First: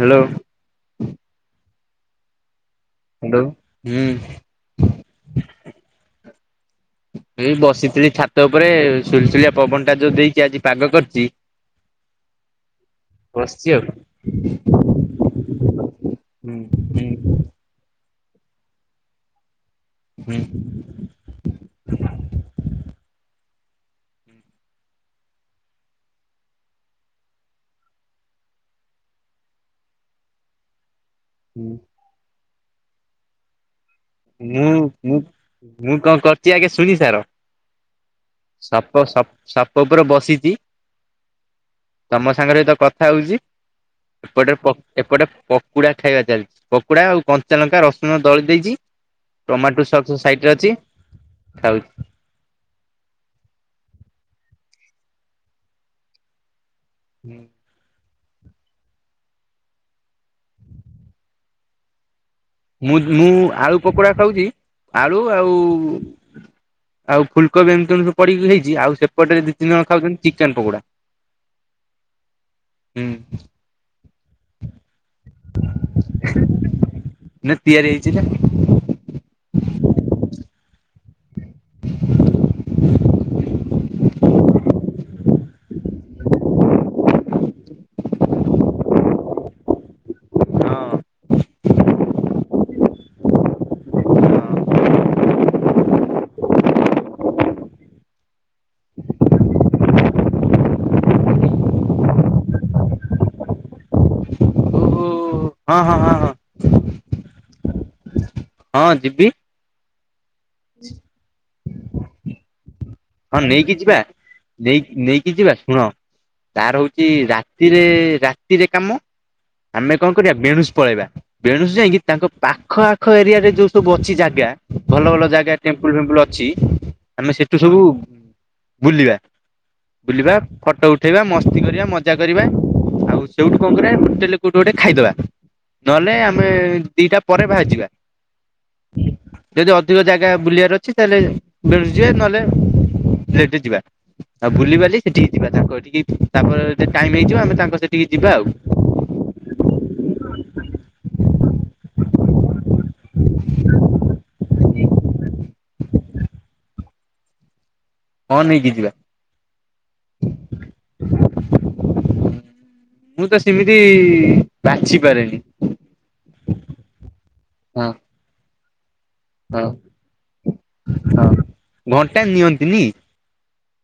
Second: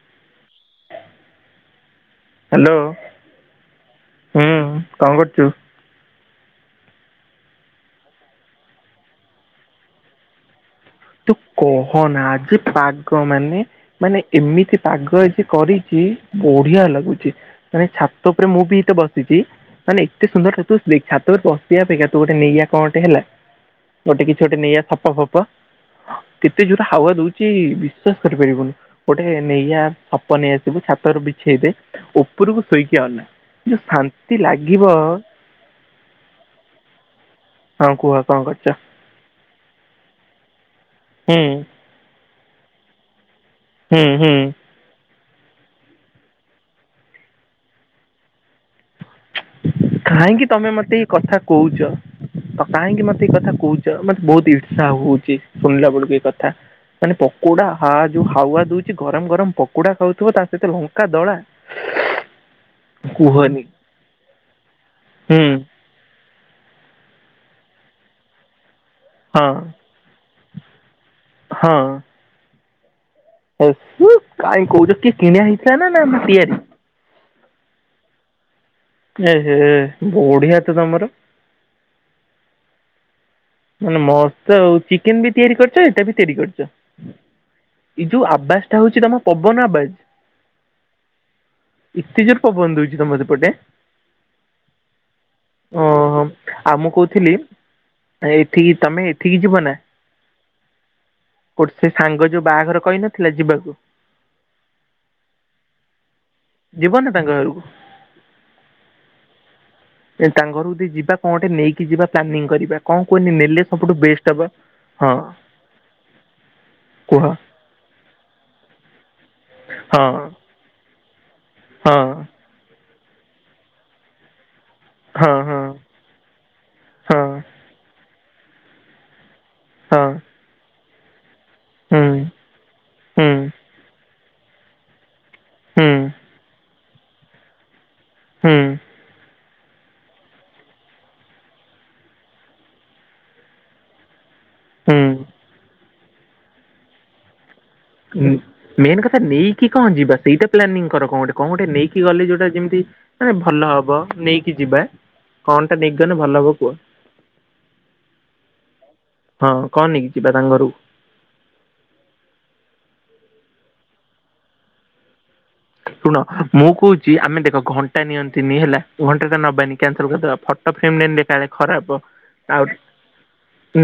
Hello. Hello. Hello ହୁଁ କ'ଣ କରୁଛୁ [unintelligible] ଏଇ ବସିଥିଲି ଛାତ ଉପରେ ସୁଲସୁଲିଆ ପବନ ଟା ଯୋଉ ଦେଇଛି ଆଜି ପାଗ କରି ତୁ କହନା ଯେ ପାଗ ମାନେ ବସିଛି ଆଉ। ମାନେ ଏମିତି ପାଗ ଯେ କରିଛି ହୁଁ। ବଢି଼ଆ ଲାଗୁଛି ମାନେ ଛାତ ଉପରେ ମୁଁ ବି ଏତେ ବସିଛି। ମାନେ ଏତେ ହୁଁ ସୁନ୍ଦର ତୁ ଦେଖା ତ ବସିବା ଅପେକ୍ଷା ତୁ ଗୋଟେ ନେଇଆ କଣଟେ ହେଲା ଗୋଟେ କିଛି ଗୋଟେ ନେଇଆ ସଫା ଫପା। କେତେ ଜୋରରେ ହାୱା ଦଉଛି ବିଶ୍ଵାସ କରିପାରିବୁନି। ଗୋଟେ ନେଇଆ ଛପ ନେଇଆସିବୁ ଛାତରୁ ବି ହୁଁ ବିଛେଇଦେ ଉପରକୁ ଶୋଇକି ଆନା ଯୋଉ ଶାନ୍ତି ମୁଁ ଲାଗିବ, ମୁଁ ମୁଁ କଣ କରୁଛି ଆଗେ ଶୁଣି ସାର। ହଁ କୁହ କଣ କରୁଛ? ସା [unintelligible] ସାପ ଉପରେ ବସିଛି। ହୁଁ। ତମ ସାଙ୍ଗରେ ଏ ତ କଥା ହଉଛି, ହୁଁ ହୁଁ ଏପଟେ ଏପଟେ ପକୁଡ଼ା ଖାଇବା ଚାଲିଛି। ପକୁଡ଼ା ଆଉ କଞ୍ଚାଲଙ୍କା ରସୁଣ ଦଳି ଦେଇଛି। ଟମାଟୋ ସକ୍ସ ସାଇଡ କାହିଁକି ରେ ଅଛି ତମେ ମତେ ଏଇ କଥା ଖାଉଛି। କହୁଛ? ତ କାହିଁକି ମତେ ଏଇ କଥା କହୁଛ? ମତେ ବହୁତ ଇର୍ଷା ହଉଛି ଶୁଣିଲା ବେଳକୁ ଏଇ କଥା। ମାନେ ପକୋଡ଼ା। ହ ଯୋଉ ହାୱା ଦଉଛି ଗରମ ଗରମ ପକୋଡା ଖାଉଥିବ ତା ସହିତ ଲଙ୍କା ଦଳା। ମୁଁ ମୁଁ କୁହନି ଆଳୁ ପକୋଡ଼ା ଖାଉଛି ଆଳୁ ହୁଁ ଆଉ ଆଉ ଫୁଲ୍ କୋବି ଏମତି ତେଣୁ ସବୁ ପଡିକି ହେଇଛି ଆଉ ସେ ସେପଟରେ ହଁ ଦି ତିନି ଜଣ ଖାଉଛନ୍ତି ଚିକେନ ପକୋଡ଼ା ହୁଁ। [unintelligible] କାଇଁ କହୁଚୁ କିଏ କିଣା ହେଇଥିଲା ନା ନା ତିଆରି? ନା ତିଆରି ହେଇଛି ନା। ଏହେ ବଢି଼ଆ ତ ତମର। [unintelligible] ମାନେ ମସ୍ତ ଆଉ ଚିକେନ ବି ତିଆରି କରିଛ ଏଇଟା ବି ତିଆରି କରିଛ। ଏଇ ଯୋଉ ଆବାଜ୍ ଟା ହେଉଛି ତମ ପବନ ଆବାଜ୍? ଇତେ ଜୋର୍ ପବନ୍ ଦଉଛି ତମୋ ସେପଟେ। ଓ ଆଉ ମୁଁ କହୁଥିଲି ଏଠିକି ତମେ ଏଠିକି ଯିବ ନା? ଗୋଟେ ସେ ସାଙ୍ଗ ଯୋଉ ବାହାଘର କହିନଥିଲା ଯିବାକୁ। ଓହୋ ହଁ ହଁ ହଁ ହଁ। ଯିବ ନା ତାଙ୍କ ଘରକୁ? ହଁ ଯିବି। ତାଙ୍କ ଘରକୁ ଯଦି ଯିବା କଣଟେ ନେଇକି ଯିବା ପ୍ଲାନିଂ କରିବା। କଣ କୁହନି ହଁ ନେଲେ ନେଇକି ସବୁଠୁ ଯିବା ବେଷ୍ଟ ହବ ନେଇି ହଁ ନେଇକି ଯିବା ଶୁଣ ତାର ହଉଛି କୁହ ରାତି ରାତିରେ ରାତିରେ କାମ ଆମେ ହଁ କଣ କରିବା ବେଣୁସ ପଳେଇବା। ବେଣୁସୁ ହଁ ହଁ ଯାଇକି ତାଙ୍କ ପାଖ ଆଖ ଏରିଆ ରେ ଯୋଉ ସବୁ ଅଛି ଜାଗା ଭଲ ଭଲ ହଁ ଜାଗା ଟେମ୍ପଲ ଫେମ୍ପୁଲ ଅଛି ହଁ ଆମେ ସେଠୁ ସବୁ ବୁଲିବା ହଁ ବୁଲିବା ଫଟୋ ଉଠେଇବା ମସ୍ତି କରିବା ହୁଁ ମଜା କରିବା ଆଉ ହୁଁ ସେଉଠୁ କଣ କରିବା ହୋଟେଲ କୋଉଠି ଗୋଟେ ଖାଇଦବା ହୁଁ ନହେଲେ ଆମେ ଦିଟା ପରେ ବାହାରିଯିବା। ହୁଁ। ଯଦି ଅଧିକ ଜାଗା ବୁଲିବାର ଅଛି ତାହେଲେ ବେଣୁସ଼ ଯିବା ନହେଲେ ଲେଟରେ ଯିବା। ଆଉ ବୁଲିିବାଲି ସେଠିକି ଯିବା ତାଙ୍କ ଠିକି ତାପରେ ଟାଇମ ହେଇଯିବ ଆମେ ତାଙ୍କ ସେଠିକି ଯିବା ଆଉ ମେନ୍ କଥା ନେଇକି କଣ ଯିବା ସେଇଟା ପ୍ଲାନିଂ କର କଣଟେ କଣ ଗଟେ ନେଇକି ଗଲେ ଯୋଉଟା ଯେମିତି ନା ଭଲ ହବ ନେଇକି ଯିବା କଣ ଟା ନେଇଗଲେ ଭଲ ହବ କୁହ। କଣ ନେଇକି ଯିବା? ହଁ କଣ ନେଇକି ଯିବା ତାଙ୍କ ଘରକୁ ମୁଁ ତ ସେମିତି ବାଛି ପାରେନି। ଶୁଣ ମୁଁ କହୁଛି ଆମେ ଦେଖ ହଁ ଘଣ୍ଟା ନିଅନ୍ତିନି ହେଲା ଘଣ୍ଟା ଟା ହଁ ନବାନି କ୍ୟାନସଲ କରିଦବା ଫଟୋ ଫ୍ରେମ ନେଲେ ହଁ। କାଳେ ଖରାପ ଘଣ୍ଟା ଆଉ ନିଅନ୍ତିନି।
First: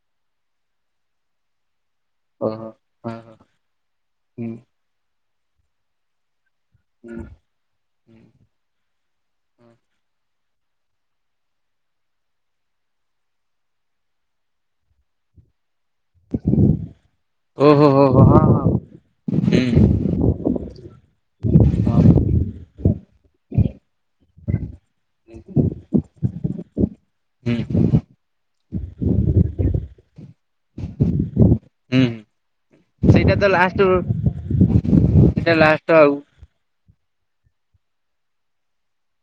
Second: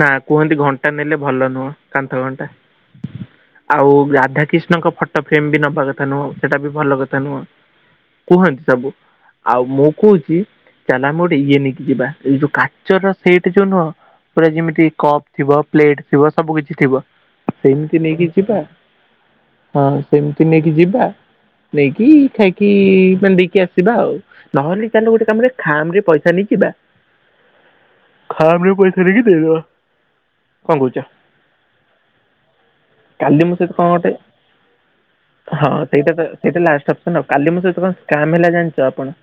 ନା କୁହନ୍ତି ଘଣ୍ଟା ନେଲେ ଭଲ ନୁହଁ କାନ୍ଥ ଘଣ୍ଟା। ଓହୋ ହଁ ହଁ ଆଉ ରାଧା ହୁଁ କିଷ୍ଣଙ୍କ ଫଟୋ ଫ୍ରେମ ବି ନବା କଥା ନୁହଁ ସେଇଟା ବି ଭଲ କଥା ହୁଁ ନୁହଁ କୁହନ୍ତି ସବୁ। ଆଉ ମୁଁ କହୁଛି ଚାଲ ଆମେ ଗୋଟେ ଇଏ ନେଇକି ଯିବା ଏଇ ଯୋଉ କାଚର ସେଇଟ ଯୋଉ ନୁହଁ ପୁରା ଯେମିତି କପ୍ ଥିବ ପ୍ଲେଟ ଥିବ ସବୁ କିଛି ଥିବ ଓହୋ ସେମିତି ହୋ ହୋ ନେଇକି ହଁ ଯିବା ହଁ। ହଁ ସେମିତି ନେଇକି ଯିବା। ହଁ। ନେଇକି ଖାଇକି ମାନେ ଦେଇକି ଆସିବା ଆଉ। ନହେଲେ ଚାଲେ ଗୋଟେ କାମ କରିବା ଖାମ୍ ପଇସା ନେଇ ଯିବା? ହୁଁ ଖାମ୍‌ରେପଇସା ନେଇ ଦେଇଦବା। କଣ କହୁଛ? ହୁଁ ସେଇଟା ତ କାଲି ମୋ ସହିତ ଲାଷ୍ଟ କଣ ଗଟେ ସେଇଟା ହଁ ଲାଷ୍ଟ ଆଉ ସେଇଟା ତ ସେଇଟା ଲାଷ୍ଟ ଅପସନ ଆଉ। କାଲି ମୋ ସହିତ କଣ ସ୍କାମ୍ ହେଲା ଜାଣିଛ ଆପଣ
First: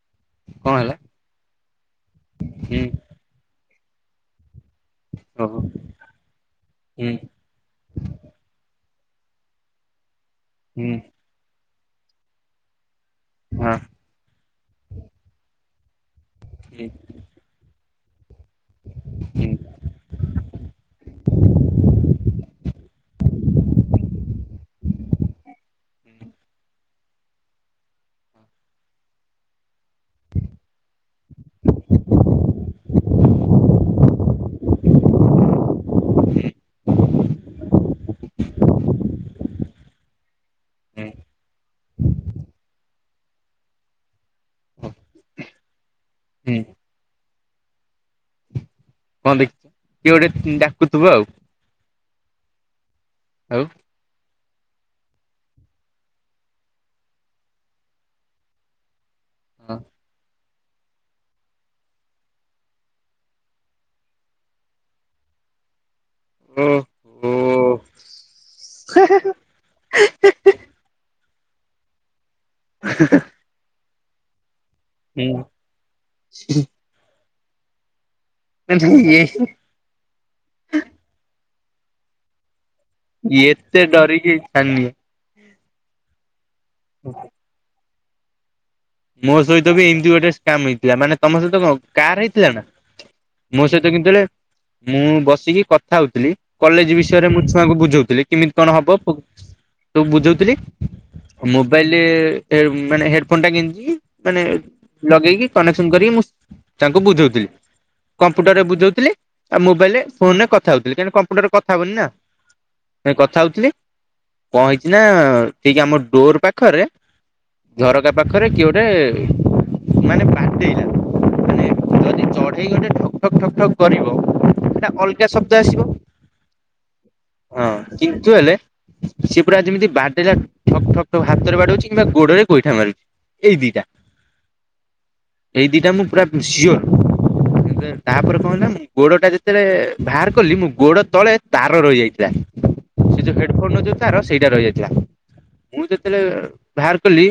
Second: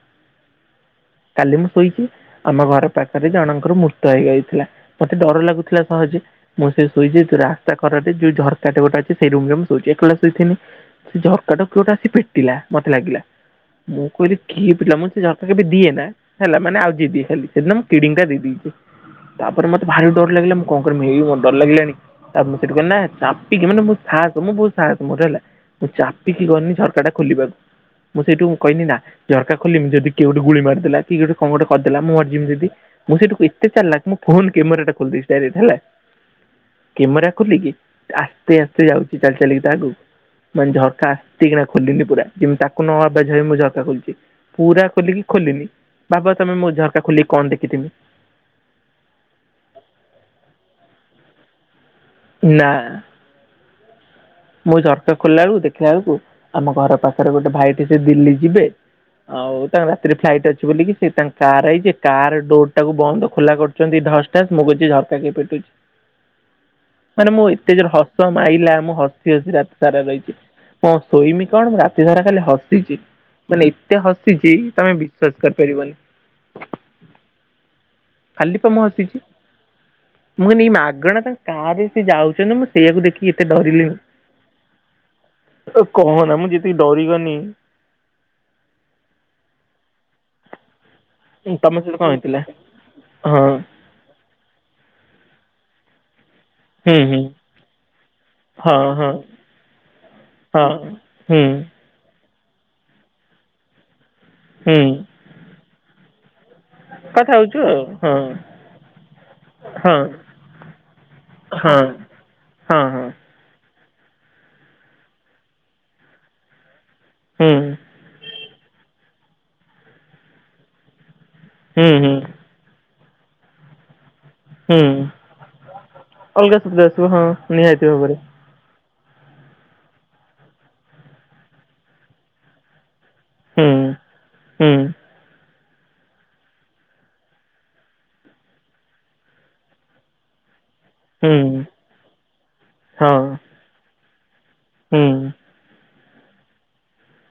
କଣ ହେଲା? କାଲି ମୁଁ ଶୋଇଛି। ଆମ ହୁଁ। ଘର ପାଖରେ ଜଣଙ୍କର ମୃତ ହେଇଯାଇଥିଲା। ମତେ ଡର ଓହୋ। ଲାଗୁଥିଲା ସହଜେ। ମୁଁ ସେ ହୁଁ ଶୋଇଯ ତୁରା ତାକର ଯେଉ ଝରକାଟା ଗୋଟ ଅଛି ସେଇ ରୁମରେ ମୁଁ ଶୋଇଛି ଏକଲା ଶୋଇଥିଲି ହୁଁ। ଝରକାଟା କିଏ ଗୋଟେ ଆସି ପିଟିଲା ମତେ ଲାଗିଲା। ହଁ। ମୁଁ କହିଲି କିଏ ପିଲା ମୁ ସେ ଝରକା କେବେ ଦିଏ ନା ହେଲା ମାନେ ହୁଁ ଆଉଯେଇଦିଏ ଖାଲି ସେଦିନ ଖିଡିକିଟା ଦେଇ ଦେଇଛି। ହୁଁ ତାପରେ ହୁଁ ମତେ ଭାରି ଡର ଲାଗିଲା ମୁଁ କଣ କରମି ଏଇ ମୋତେ ଡର ଲାଗିଲାଣି ଆଉ ସେଠି ଗଲି ନା ଚାପିକି ମାନେ ମୁଁ ସାହସ ମୁଁ ବହୁତ ସାହସ ମୋର ହେଲା ମୁଁ ଚାପିକି ଗନି ଝରକାଟା ଖୋଲିବାକୁ ମୁଁ ସେଇଠୁ କହିଲି ନା ଝରକା ଖୋଲିମି ଯଦି କିଏ ଗୋଟେ ଗୁଳି ମାରିଦେଲା। କିଏ ଗୋଟେ କଣ ଗୋଟେକରିଦେଲା ମୁଁ ମରିଜିବି ଯଦି। ମୁଁ ସେଇଠୁ ଏତେ ଚାଲାକ ମୁଁ ଫୋନ କ୍ୟାମେରାଟା ଖୋଲିଦେଲି ଡାଇରେକ୍ଟ ହେଲା କ୍ଯାମେରାକୁ ଖୋଲିକି ଆସ୍ତେ ଆସ୍ତେ ଯାଉଛି ଚାଲି ଚାଲିକି ଯାଉଛି ତା ଆଗକୁ ମାନେ ଝରକା ଆସ୍ତେ କିନା ଖୋଲିଲି ପୁରା ଯେମିତି ତାକୁ ନ ଆବାଜ ହୁଏ ମୁଁ ଝରକା ଖୋଲିଛି ପୁରା ହୁଁ ଖୋଲିକି ଖୋଲିଲି। ଭାବ ତମେ ହୁଁ ମୋ ଝରକା ଖୋଲି କଣ ଦେଖିଥିବି। କଣ [inaudible] କିଏ ଗୋଟେ ଡାକୁଥିବ ଆଉ। ନା। ଆଉ। ମୁଁ ଝରକା ଖୋଲିଲା ବେଳକୁ ଦେଖିଲା ବେଳକୁ ଆମ ଘର ପାଖରେ ଗୋଟେ ଭାଇଟେ ସେ ଦିଲ୍ଲୀ ଯିବେ ଆଉ ତାଙ୍କର ରାତିରେ ଫ୍ଲାଇଟ୍ ଅଛି ବୋଲିକି ସେ ତାଙ୍କ କାର ଆଇଛି କାର ଡୋରଟାକୁ ବନ୍ଦ ଖୋଲା କରୁଛନ୍ତି ଦଶଟା ମୁଁ କଛି ଝରକା କିଏ ପିଟୁଛି। [unintelligible] ମାନେ ମୁଁ ଏତେ ଯୋର ହସ ମାଇଲା ମୁଁ ହସ୍ ହସି ହସି ରାତି ସାରା ରହିଛି। ହଁ ଶୋଇମି କଣ ରାତି ସାରା ଖାଲି ହସିଚି। ମାନେ ଏତେ ହସିଛି ତମେ ହୁଁ ବିଶ୍ଵାସ କରିପାରିବନି। ଖାଲି କଣ ମୁଁ ହସିଛି। ମାନେ ମୁଁ କହିଲି ଏଇ ମାଗଣା ତାଙ୍କ କାଁରେ ସେ ଯାଉଛନ୍ତି ମୁଁ ସେଇଆକୁ ଦେଖିକି କେତେ ଏତେ ଡରିଲି। ଡରିକି ଛାନିଆ ତୁ କହନା ମୁଁ ଯେତିକି ଡରିଗନି। ମୋ ସହିତ ବି ଏମିତି ଗୋଟେ ସ୍କାମ୍ ହେଇଥିଲା ମାନେ ତମ ସହିତ କଣ କାର ହେଇଥିଲା ନା ହଁ ମୋ ସହିତ [unintelligible] ମୁଁ ବସିକି କଥା ହଉଥିଲି। କଲେଜ ହୁଁ ହୁଁ ବିଷୟରେ ମୁଁ ଛୁଆଙ୍କୁ ବୁଝଉଥିଲି କେମିତି କଣ ହଁ ହବ ହଁ ସବୁ ବୁଝଉଥିଲି ହଁ ହୁଁ ମୋ ମୋବାଇଲ ମାନେ ହେଡଫୋନ ଟା ଗେଞ୍ଜିକି ମାନେ ହୁଁ ଲଗେଇକି କନେକ୍ସନ କରିକି ମୁଁ ତାଙ୍କୁ କଥା ବୁଝଉଥିଲି। ହଉଛୁ ଆଉ କମ୍ପୁଟରରେ ବୁଝଉଥିଲି ଆଉ ହଁ ମୋବାଇଲରେ ଫୋନରେ କଥା ହଉଥିଲି କାହିଁକି ନା କମ୍ପୁଟରରେ ହଁ କଥା ହଁ। ହବନି ନା। ହଁ ହଁ [unintelligible] କଥା ହଉଥିଲି କଣ ହେଇଚି ନା ଟିକେ ଆମ ଡୋର ପାଖରେ ହୁଁ ଝରକା ପାଖ ରେ କିଏ ଗୋଟେ ମାନେ ପାଟେଇଲା ମାନେ ହୁଁ ହୁଁ ଯଦି ଚଢେଇ ଗୋଟେ ଠକ୍ ଠକ୍ ଠକ୍ କରିବ। ହୁଁ। ଏଟା ଅଲଗା ଶବ୍ଦ ଆସିବ ଅଲଗା ଶବ୍ଦ ଆସିବ ହଁ ନିହାତି ଭାବରେ କିନ୍ତୁ ହେଲେ ସେଏ ପୁରା ଯେମିତି ବାଡେଇଲା ଠକ୍ ଠକ୍ ହାତରେ ବାଡଉଛି କିମ୍ବା ଗୋଡରେ ଗୋଇଠା ମାରୁ ଏଇ ହୁଁ। ଦିଇଟା ହୁଁ ଏଇ ଦିଟା ମୁଁ ପୁରା ସିଓର। ତାପରେ କଣ ହେଲା ମୁଁ ଗୋଡଟା ଯେତେବେଳେ ବାହାର କଲି ମୁଁ ଗୋଡ ତଳେ ହୁଁ ତାର ରହିଯାଇଥିଲା ହଁ ସେ ଯୋଉ ହେଡଫୋନ ନ ଯୋଉ ତାର ସେଇଟା ରହିଯାଇଥିଲା। ହୁଁ ମୁଁ ଯେତେବେଳେ ବାହାର କଲି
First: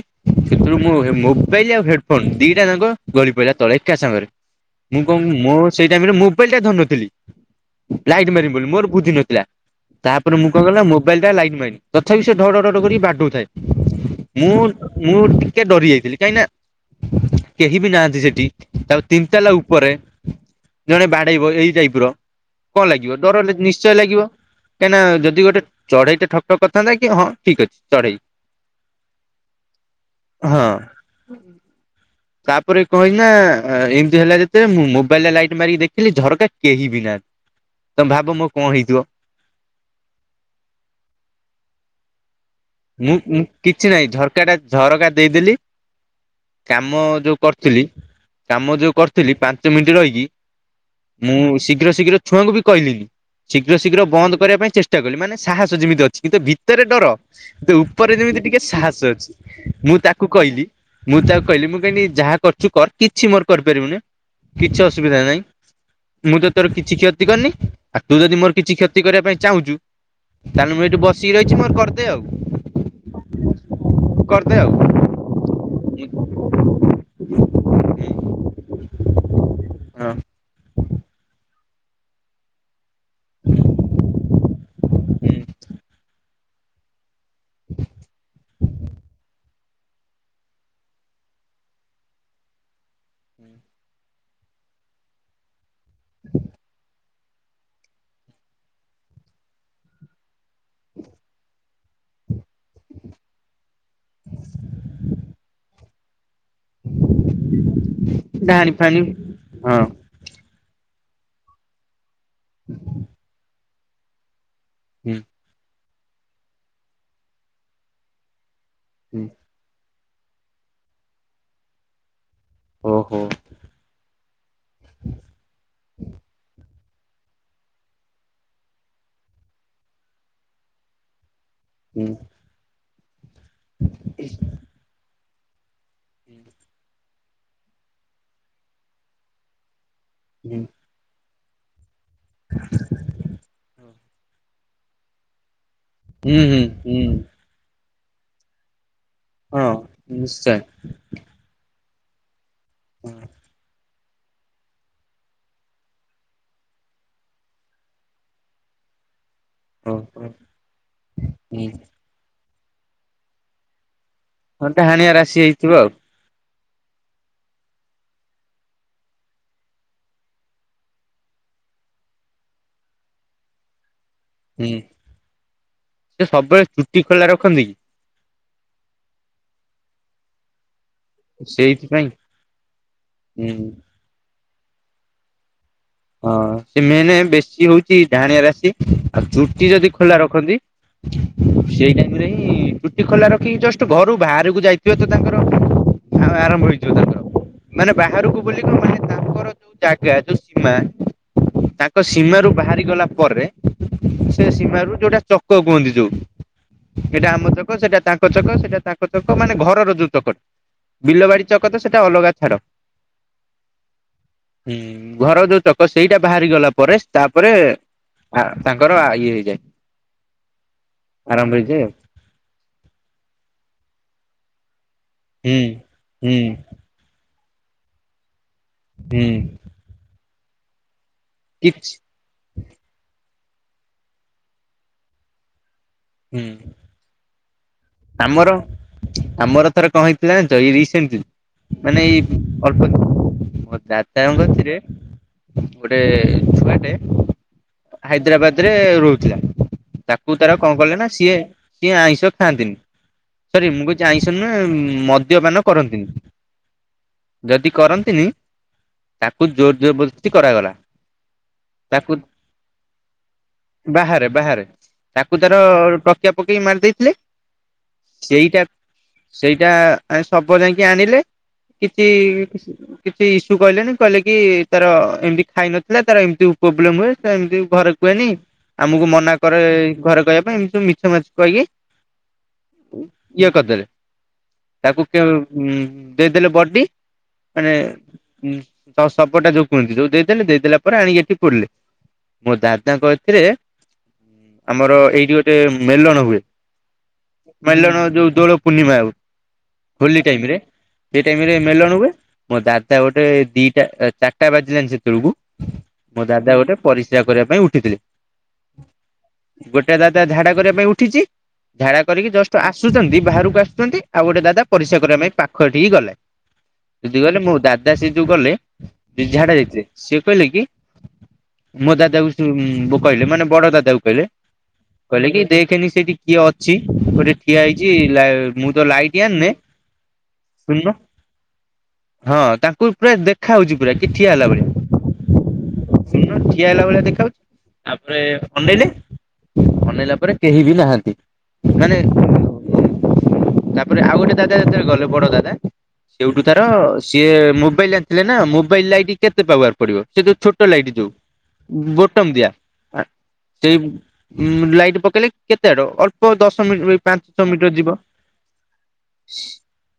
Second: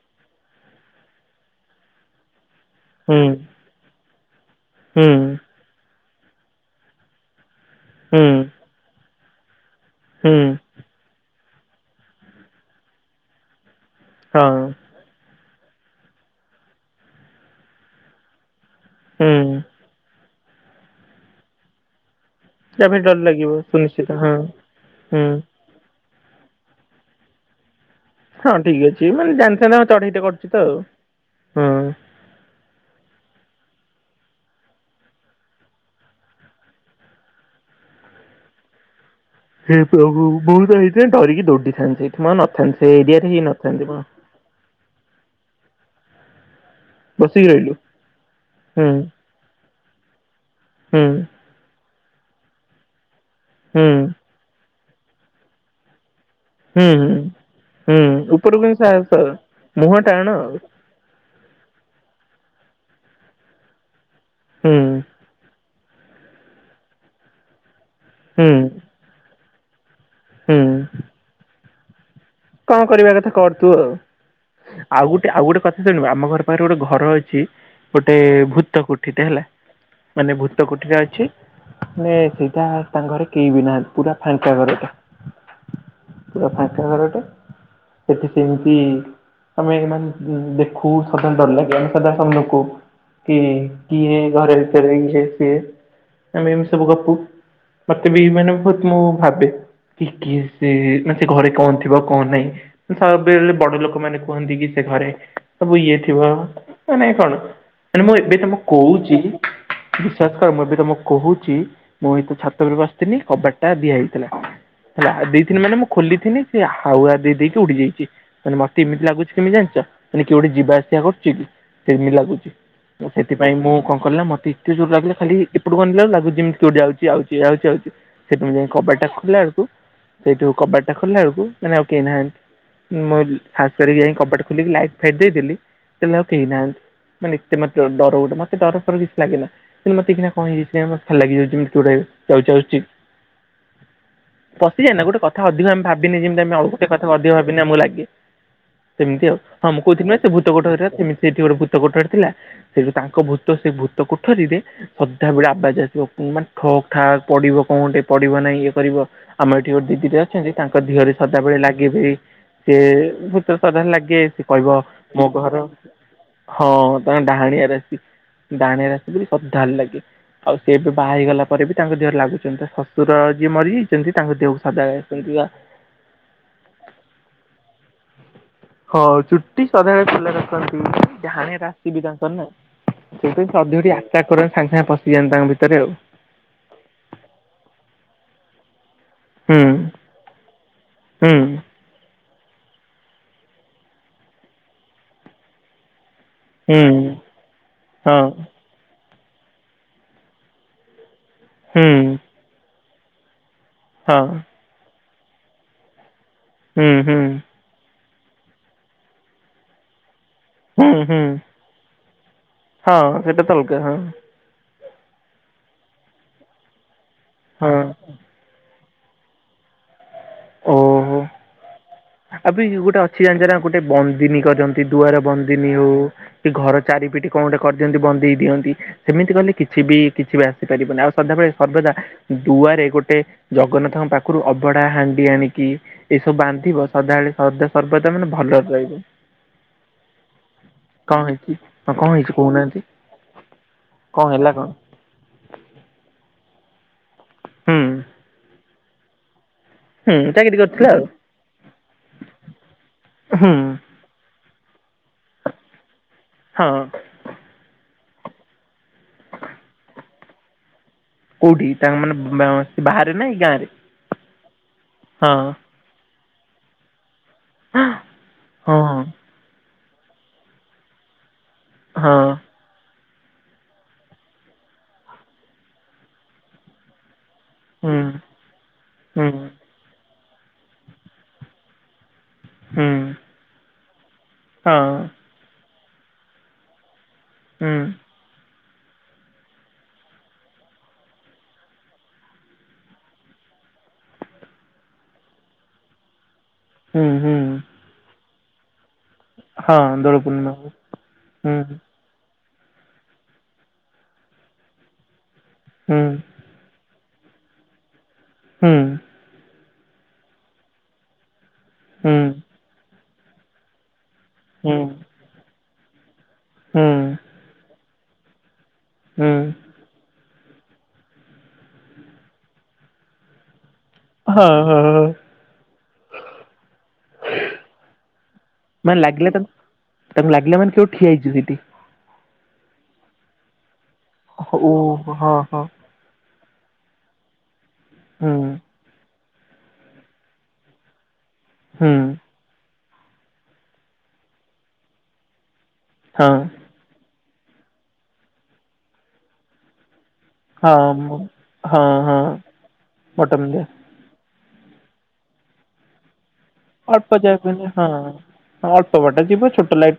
ମୋବାଇଲ ଆଉ ହେଡଫୋନ ଦିଟା ଯାକ ହୁଁ ଗଳି ପଡିଲା ତଳେ ଏକା ସାଙ୍ଗରେ, ମୁଁ ହୁଁ କଣ ମୁଁ ସେଇ ଟାଇମରେ ମୋବାଇଲ ଟା ଧରିନଥିଲି ହୁଁ ଲାଇଟ ମାରିବି ବୋଲି ମୋର ବୁଦ୍ଧି ନଥିଲା। ତାପରେ ମୁଁ ହୁଁ। କଣ କଲିନା ମୋବାଇଲ ଟା ଲାଇନ୍ ମାଇନ୍ ତଥାପି ସେ ଢଢଢ କରି ବାଡଉଥାଏ। ହଁ ମୁଁ ମୁଁ ଟିକେ ଡରି ଯାଇଥିଲି କାହିଁକି ନା କେହି ବି ନାହାନ୍ତି ସେଠି। ତାଉ ହୁଁ ତିନିତାଲା ଉପରେ ଜଣେ ବାଡେଇବ ଏଇ ଟାଇପ ର ତା କଣ ପାଇଁ ଲାଗିବ ଡର ନିଶ୍ଚୟ ସୁନିଶ୍ଚିତ ଲାଗିବ ହଁ କାହିଁକି ନା ହୁଁ ଯଦି ଗୋଟେ ଚଢ଼େଇ ଟେ ଠକ୍ ଠକ କରିଥାନ୍ତ କି ହଁ ଠିକ ଅଛି ଚଢେଇ ହଁ ଠିକ୍ ଅଛି ମାନେ ଜାଣିଥାନ୍ତ ଚଢେଇଟେ କରୁଛି ତ ଆଉ ହଁ ହଁ। ତାପରେ କଣ ହେଇଚିନା ଏମିତି ହେଲା ଯେତେବେଳେ ମୁଁ ମୋବାଇଲରେ ଲାଇଟ୍ ମାରିକି ଦେଖିଲି ଝରକା କେହି ବି ନାହାନ୍ତି। ତମେ ଭାବ ମୋ କଣ ହେଇଥିବ? ହେ ପ୍ରଭୁ ମୁଁ ତ ହେଇଥିଲେ ଡରିକି ଦୌଡିଥାନ୍ତି। ମୁଁ ନଥାନ୍ତି ସେ ଏରିଆରେ ହେଇ ନଥାନ୍ତି ମୁଁ। ଏକାଟା ଝରକା ଦେଇଦେଲି କାମ ଯୋଉ ବସିକି ରହିଲୁ କରିଥିଲି କାମ ହୁଁ ଯୋଉ କରିଥିଲି ପାଞ୍ଚ ମିନିଟ ରହିକି ହୁଁ। ମୁଁ ଶୀଘ୍ର ଶୀଘ୍ର ଛୁଆଙ୍କୁ ବି କହିଲି ଶୀଘ୍ର ହୁଁ ଶୀଘ୍ର ବନ୍ଦ କରିବା ପାଇଁ ଚେଷ୍ଟା ଚେଷ୍ଟା କଲି। ମାନେ ସାହସ ଯେମିତି ଅଛି କିନ୍ତୁ ଭି ହୁଁ। ତ ହୁଁ ଉପରେ ଯେମିତି ଟିକେ ଉପରକୁ ହିଁ ସାହସ ଅଛି ମୁହଁ ମୁଁ ଟାଣ ତାକୁ ଆଉ କହିଲି? ମୁଁ ତାହାକୁ କହିଲି ମୁଁ କହିନି ଯାହା କରୁଛୁ କର କିଛି ମୋର କରିପାରିବୁନି। ହୁଁ କିଛି ଅସୁବିଧା ନାହିଁ ମୁଁ ତ ତୋର କିଛି କ୍ଷତି କରିନି ଆଉ ତୁ ଯଦି ମୋର ହୁଁ। କିଛି କ୍ଷତି କ୍ଷତି କରିବା ପାଇଁ ଚାହୁଁଛୁ ହୁଁ ତାହେଲେ ମୁଁ ଏଇଠି ବସିକି ରହିଛି ମୋର କରିଦେ ଆଉ। କଣ କରିବା କଥା କର ତୁ ଆଉ? ଆଉ ଗୋଟେ ଆଉ ଗୋଟେ କଥା ଶୁଣିବୁ, ଆମ ଘର ପାଖରେ ଗୋଟେ ଘର ଅଛି। ଗୋଟେ ଭୂତ କୋଠୀ ଟେ ହେଲା। ହଁ ମାନେ ଭୂତ କୋଠୀଟା ଅଛି। ମାନେ ସେଇଟା ତାଙ୍କ ଘରେ କେହି ବି ନାହାନ୍ତି। ପୁରା ଫାଙ୍କା ଘରଟା। ପୁରା ଫାଙ୍କା ଘର ଟା ସେଠି ସେମିତି ଆମେ ଏମାନେ ଦେଖୁ ସଦାବେଳେ ଡର ଲାଗେ। ଆମେ ସଦାବେଳେ ସମସ୍ତଙ୍କୁ କହୁ କି କିଏ ଘରେ ଭିତରେ ଇଏ, ସିଏ ଆମେ ଏମିତି ସବୁ ଗପୁ। ମତେ ବି ମାନେ ବହୁତ ମୁଁ ଭାବେ କି କିଏ ସେ ମାନେ ସେ ଘରେ କଣ ଥିବ? କଣ ନାହିଁ। ବେଳେବେଳେ ବଡ ଲୋକ ମାନେ କୁହନ୍ତି କି ସେ ଘରେ ସବୁ ଇଏ ଥିବ ନାଇଁ କଣ ତେଣୁ ମୁଁ ଏବେ ତମକୁ ଡାହାଣୀ ଫାହାଣୀ କହୁଛି ହଁ ବିଶ୍ୱାସ କର ମୁଁ ଏ ବି ତମକୁ କହୁଛି ମୁଁ ଏ ତ ଛାତ ଉପରେ ବସିଥିଲି କବାଟଟା ଦିଆ ହୋଇଥିଲା। ହେଲା ହୁଁ ଦେଇଥିନି ମାନେ ମୁଁ ଖୋଲିଥିନି ସେ ହାୱା ଦେଇ ଦେଇକି ଉଡି ଯାଇଛି। ମାନେ ମତେ ଏମିତି ହୁଁ ଲାଗୁଛି କେମତି ଜାଣିଛ? ମାନେ କିଏ ଗୋଟିଏ ଯିବା ଆସିବା କରୁଛି ସେମିତି ଲାଗୁଛି। ଓହୋ ସେଥିପାଇଁ ମୁଁ କଣ କଲା ମତେ ଏତେଜୋର ଲାଗିଲା ଖାଲି ସେପଟକୁ ଅନେଇଲା ବେଳକୁ ଲାଗୁଛିଯେମିତି କିଏ ଗୋଟେ ଯାଉଛି ଆଉଛି ଯାଉଛି ଆଉଛି। ସେଇଠୁ ମୁଁ ଯାଇ କବାଟା ଖୋଲିଲା ବେଳକୁ, ସେଇଠୁ କବାଟଟା ଖୋଲିଲା ବେଳକୁ ମାନେ ଆଉ କେହି ହୁଁ ନାହାନ୍ତି ମୁଁ ସାହସ କରିକି ଯାଇ କବାଟ ଟା ଖୋଲିକି ଲାଇଟ୍ ଫାଇଟ୍ ଦେଇଦେଲି। ସେଠି ଆଉ କେହି ନାହାନ୍ତି ମାନେ ଏତେ ମତେ ଡର ଗୋଟେ ମତେ ଡର ଫର କିଛି ଲାଗେ ନା କିନ୍ତୁ ମତେ ଏଇକିନା କଣ ହୁଁ ହେଇଯାଇ ମତେ ଭଲ ଲାଗି ଯାଉଛି କିଏ ଗୋଟେ ଯାଉଛି ଆସୁଛି। ପଶିଯାଏ ନା ଗୋଟେ କଥା ଅଧିକା ଆମେ ଭାବୁ। ହୁଁ ହୁଁ ହୁଁ ଭାବିନେ ଆମକୁ ଲାଗେ ସେମିତି ଆଉ ହଁ ମୁଁ କହୁଥିଲି ସେ ଭୂତ ଗୋଟେ ସେମ ସେଠି ଗୋଟେ ଭୁ ଭୂତ କୋଠରୀ ଥିଲା ସେଠି ତାଙ୍କ ଭୂତ ସେ ଭୂତ କୋଠରୀରେ ସଦାବେଳେ ଆବାଜ୍ ଆସିବ ମାନେ ଠକ୍ ଠାକ୍ ପଡିବ କୋଉଠି ପଡିବ ନାଇଁ ଇଏ କରିବ। ଆମ ଏଠି ଗୋଟେ ହଁ ହୁଁ ଦିଦିଟେ ଅଛନ୍ତି ତାଙ୍କ ଦେହ ରେ ସଦାବେଳେ ଲାଗିିବ। ସେ ଭୂତ ସଦାବେଳେ ଲାଗେ ସେ ହଁ କହିବ ଡାହାଣିଆ ମୋ ରାଶି ଘର। ହେଇଥିବ ଆଉ ହଁ ତାଙ୍କ ଡାହାଣୀଆ ରାସି ଡାହାଣିଆ ରାଶି ବୋଲି ସଦାବେଳେ ଲାଗେ। ଆଉ ସେ ଏବେ ବାହା ହେଇଗଲା ପରେ ବି ତାଙ୍କ ଦେହରେ ଲାଗୁଛନ୍ତି ଶଶୁର ଯିଏ ମରି ଛନ୍ତି ତାଙ୍କ ଦେହକୁ ହୁଁ ସଦାବେଳେ ସେ ସବୁବେଳେ ଚୁଟି ଖୋଲା ରଖନ୍ତି କି? ହଁ ଚୁଟି ସଧାବେଳେ ଖୋଲା ରଖନ୍ତି। ଡାହାଣୀ [unintelligible] ସେଇଥିପାଇଁ ସେଥିପାଇଁ ହୁଁ ସାଙ୍ଗେ ସାଙ୍ଗେ ପଶିଯାଆନ୍ତି ତାଙ୍କ ଭିତରେ ଆଉ। ହଁ ସେ ମେନ୍ ବେଶୀ ହେଉଛି ଡାହାଣୀଆ ରାଶି। ଆଉ ହୁଁ ଚୁଟି ଯଦି ଖୋଲା ରଖନ୍ତି। ହୁଁ ସେଇ ଟାଇମ୍ ରେ ହିଁ ଟୁଟି ଖୋଲା ରଖିକି ଜଷ୍ଟ ଘରୁ ବାହାରକୁ ଯାଇଥିବେ ତ ତାଙ୍କର। ହଁ ଆରମ୍ଭ ହେଇଯିବ ହୁଁ ତାଙ୍କର ମାନେ ବାହାରକୁ ହଁ ବୋଲି କଣ ମାନେ ତାଙ୍କର ଯୋଉ ଜାଗା ଯୋଉ। ସେ ତାଙ୍କ ହୁଁ ସୀମାରୁ ବାହାରି ଗଲା ପରେ ହଁ ସେ ସୀମାରୁ ଯୋଉଟା ଚକ କୁହନ୍ତି ଯୋଉ ହୁଁ ହୁଁ ଏଇଟା ଆମର ତ। ସେଟା ତାଙ୍କ ଚକ ସେଟା ତାଙ୍କ ଚକ ମାନେ ଘରର ଯୋଉ ଚକଟ ହୁଁ ହୁଁ ବିଲବାଡି ଚକ। କଥା ସେଟା ଅଲଗା ଛାଡ଼। ହଁ ସେଇଟା ତ ଅଲଗା ହଁ। ହୁଁ ଘର ଯୋଉ ଚକ ସେଇଟା ବାହାରି ଗଲା ପରେ ତାପରେ ହଁ ଆଉ ତାଙ୍କର ଇଏ ହେଇଯାଏ ଓହୋ ଆରମ୍ଭ ହେଇଯାଏ ଆଉ। ଆବେ ଇୟେ ଗୋଟେ ଅଛି ଜାଣିଛ ନା ଗୋଟେ ବନ୍ଦିନୀକ ଯ ଦୁଆରେ ହୁଁ। ବନ୍ଦିନୀ ହଉ ହୁଁ କି ଘର ଚାରିପିଟି କଣ ଗୋଟେ କରିଦିଅନ୍ତି ବନ୍ଦେଇ ଦିଅନ୍ତି ହୁଁ ସେମିତି କଲେ କିଛି ସିଏ ବି କିଛି ବି ଆସିପାରିବନି ଆଉ ସଧାବେଳେ ସର୍ବଦା କିଛି ଦୁଆରେ ଗୋଟେ ଜଗନ୍ନାଥଙ୍କ ପାଖରୁ ଅଭଢା ହାଣ୍ଡି ଆଣିକି ଏସବୁ ହୁଁ ବାନ୍ଧିବ। ସଦାବେଳେ ସଦା ସର୍ବଦା ମାନେ ଆମର ଭଲରେ ରହିବ ଆମର ଥରେ କଣ ହେଇଥିଲା ଜାଣିଛ ଇ ରିସେଣ୍ଟଲି? କଣ ହେଇଛି ହଁ ମାନେ କଣ ଏଇ ହେଇଛି କହୁନାହାନ୍ତି ଅଳ୍ପ [unintelligible] କଣ ହେଲା କଣ ଗୋଟେ ଛୁଆଟେ ହୁଁ ହାଇଦ୍ରାବାଦରେ ରହୁଥିଲା। ହୁଁ ତାକୁ ତାର ଚାକିରି କଣ କରିଥିଲା କଲେ ଆଉ ନା ସିଏ ସିଏ ଆଇଁଷ ଖାଆନ୍ତିନି। ହୁଁ ସରି ମୁଁ କଛି ଆଇସ ନୁହେଁ ମଦ୍ୟପାନ କରନ୍ତିନି। ହଁ ଯଦି କରନ୍ତିନି ତାକୁ ଜୋର ଜବରଦସସ୍ତି କରାଗଲା। କୋଉଠି ତାଙ୍କ ତାକୁ ମାନେ ମ୍ ବାହାରେ ନା ଏଇ ଗାଁ ରେ? ବାହାରେ ବାହାରେ ତାକୁ ତାର ଟକିଆ ପକେଇ ମାରି ଦେଇଥିଲେ। ଆଁ ସେଇଟା ସେଇଟା ଆ ସବ ଯାଇକି ଆଣିଲେ କିଛି ହଁ କିଛି କିଛି ଇସ୍ୟୁ କହିଲେନି କହିଲେ କି ତାର ଏମିତି ଖାଇନଥିଲା ତାର ଏମିତି ପ୍ରୋବ୍ଲେମ ହୁଏ ତ ଏମିତି ଘରେ ହୁଁ କୁହେନି ଆମକୁ ହୁଁ ମନା କରେ ଘରେ କହିବା ପାଇଁ ଏମତି ସବୁ ମିଛ ମାଛ କହିକି ହୁଁ ଇଏ କରିଦେଲେ ହଁ ତାକୁ କେ ଉଁ ଦେଇଦେଲେ ବଡି ମାନେ ହୁଁ ଉଁ ସ ସବଟା ଯୋଉ କୁହନ୍ତି ଯୋଉ ଦେଇଦେଲେ ଦେଇଦେଲା ପରେ ଆଣିକି ଏଠି ପୋଡ଼ିଲେ। ମୋ ଦାଦାଙ୍କ ଏଥିରେ ଆମର ଏଇଠି ଗୋଟେ ମେଲଣ ହୁଏ। ହୁଁ ହୁଁ ମେଲଣ ଯୋଉ ଦୋଳ ପୂର୍ଣ୍ଣିମା ଆଉ ହଁ ଦୋଳ ହୋଲି ପୂର୍ଣ୍ଣିମା ଟାଇମରେ, ସେଇ ଟାଇମ୍ ହୁଁ ରେ ମେଲଣ ହୁଏ। ମୋ ଦାଦା ଗୋଟେ ଦିଟା ଆ ଚାରିଟା ବାଜିଲାଣି ସେତେବେଳକୁ। ହୁଁ ମୋ ଦାଦା ଗୋଟେ ପରିସ୍ରା କରିବା ପାଇଁ ଉଠିଥିଲେ। ହୁଁ। ଗୋଟେ ଦାଦା ଝାଡା କରିବା ପାଇଁ ଉଠିଛି, ଝାଡା ହୁଁ କରିକି ଜଷ୍ଟ ଆସୁଛନ୍ତି ବାହାରକୁ ଆସୁଛନ୍ତି ଆଉ ଗୋଟେ ହୁଁ ଦାଦା ହୁଁ ପରୀସ୍ରା କରିବା ପାଇଁ ପାଖ ଏଠିକି ଗଲେ। ହୁଁ। ଯଦି ଗଲେ ମୋ ଦାଦା ସିଏ ଯୋଉ ଗଲେ, ଯିଏ ଝାଡା ଯାଇଥିଲେ ସିଏ କହିଲେ କି, ମୋ ଦାଦା କୁ [unintelligible] କହିଲେ ମାନେ ବଡ ଦାଦାକୁ କହିଲେ, ହଁ ହଁ ହଁ କହିଲେ କି ଦେଖେନି ସେଇଠି କିଏ ଅଛି? ଗୋଟେ ଠିଆ ହେଇଛି ଲା, ମୁଁ ତ ମାନେ ଲାଇଟ୍ ଲାଗିଲା ଆଣିନେ ତାଙ୍କୁ ତାଙ୍କୁ ଲାଗିଲା ମାନେ କିଏ ଶୂନ ଗୋଟେ ଠିଆ ହେଇଚି ସେଠି। ହଁ ତାଙ୍କୁ ପୁରା ଦେଖା ହଉଛି ପୁରା କିଏ ଠିଆ ହେଲା ଓ ଭଳିଆ। ହଁ ହଁ ଶୁଣୁନ ଠିଆ ହେଲା ଭଳିଆ ଦେଖାହଉଛି। ତାପରେ ହୁଁ ଅନେଇଲେ ଅନେଇଲା ପରେ କେହି ବି ନାହାନ୍ତି। ହୁଁ ମାନେ [unintelligible] ତାପରେ ଆଉ ଗୋଟେ ଦାଦା ଯେତେବେଳେ ଗଲେ, ବଡ ଦାଦା ହଁ ସେଠୁ ତା ତ ସିଏ ମୋବାଇଲ ଆଣିଥିଲେ ନା ମୋବାଇଲ ଲାଇଟି କେତେ ପାୱାର ପଡ଼ିଵ ସେ ଯୋଉ ଛୋଟ ହଁ ଲାଇଟ୍ ଯୋଉ ମୁଁ ହଁ ହଁ ବଟମ ଦିଆ, ଆ ବଟମୂଲ୍ୟ ସେଇ ଉଁ ଲାଇଟ୍ ପକେଇଲେ କେତେ ବାଟ ଅଳ୍ ଦଶ [unintelligible] ଅଳ୍ପ ଯାହା ପାଞ୍ଚ କହିଲେ ମିଟର ହଁ ଯିବ। ଅଳ୍ପ ବାଟ ଯିବ ଛୋଟ ଲାଇଟ୍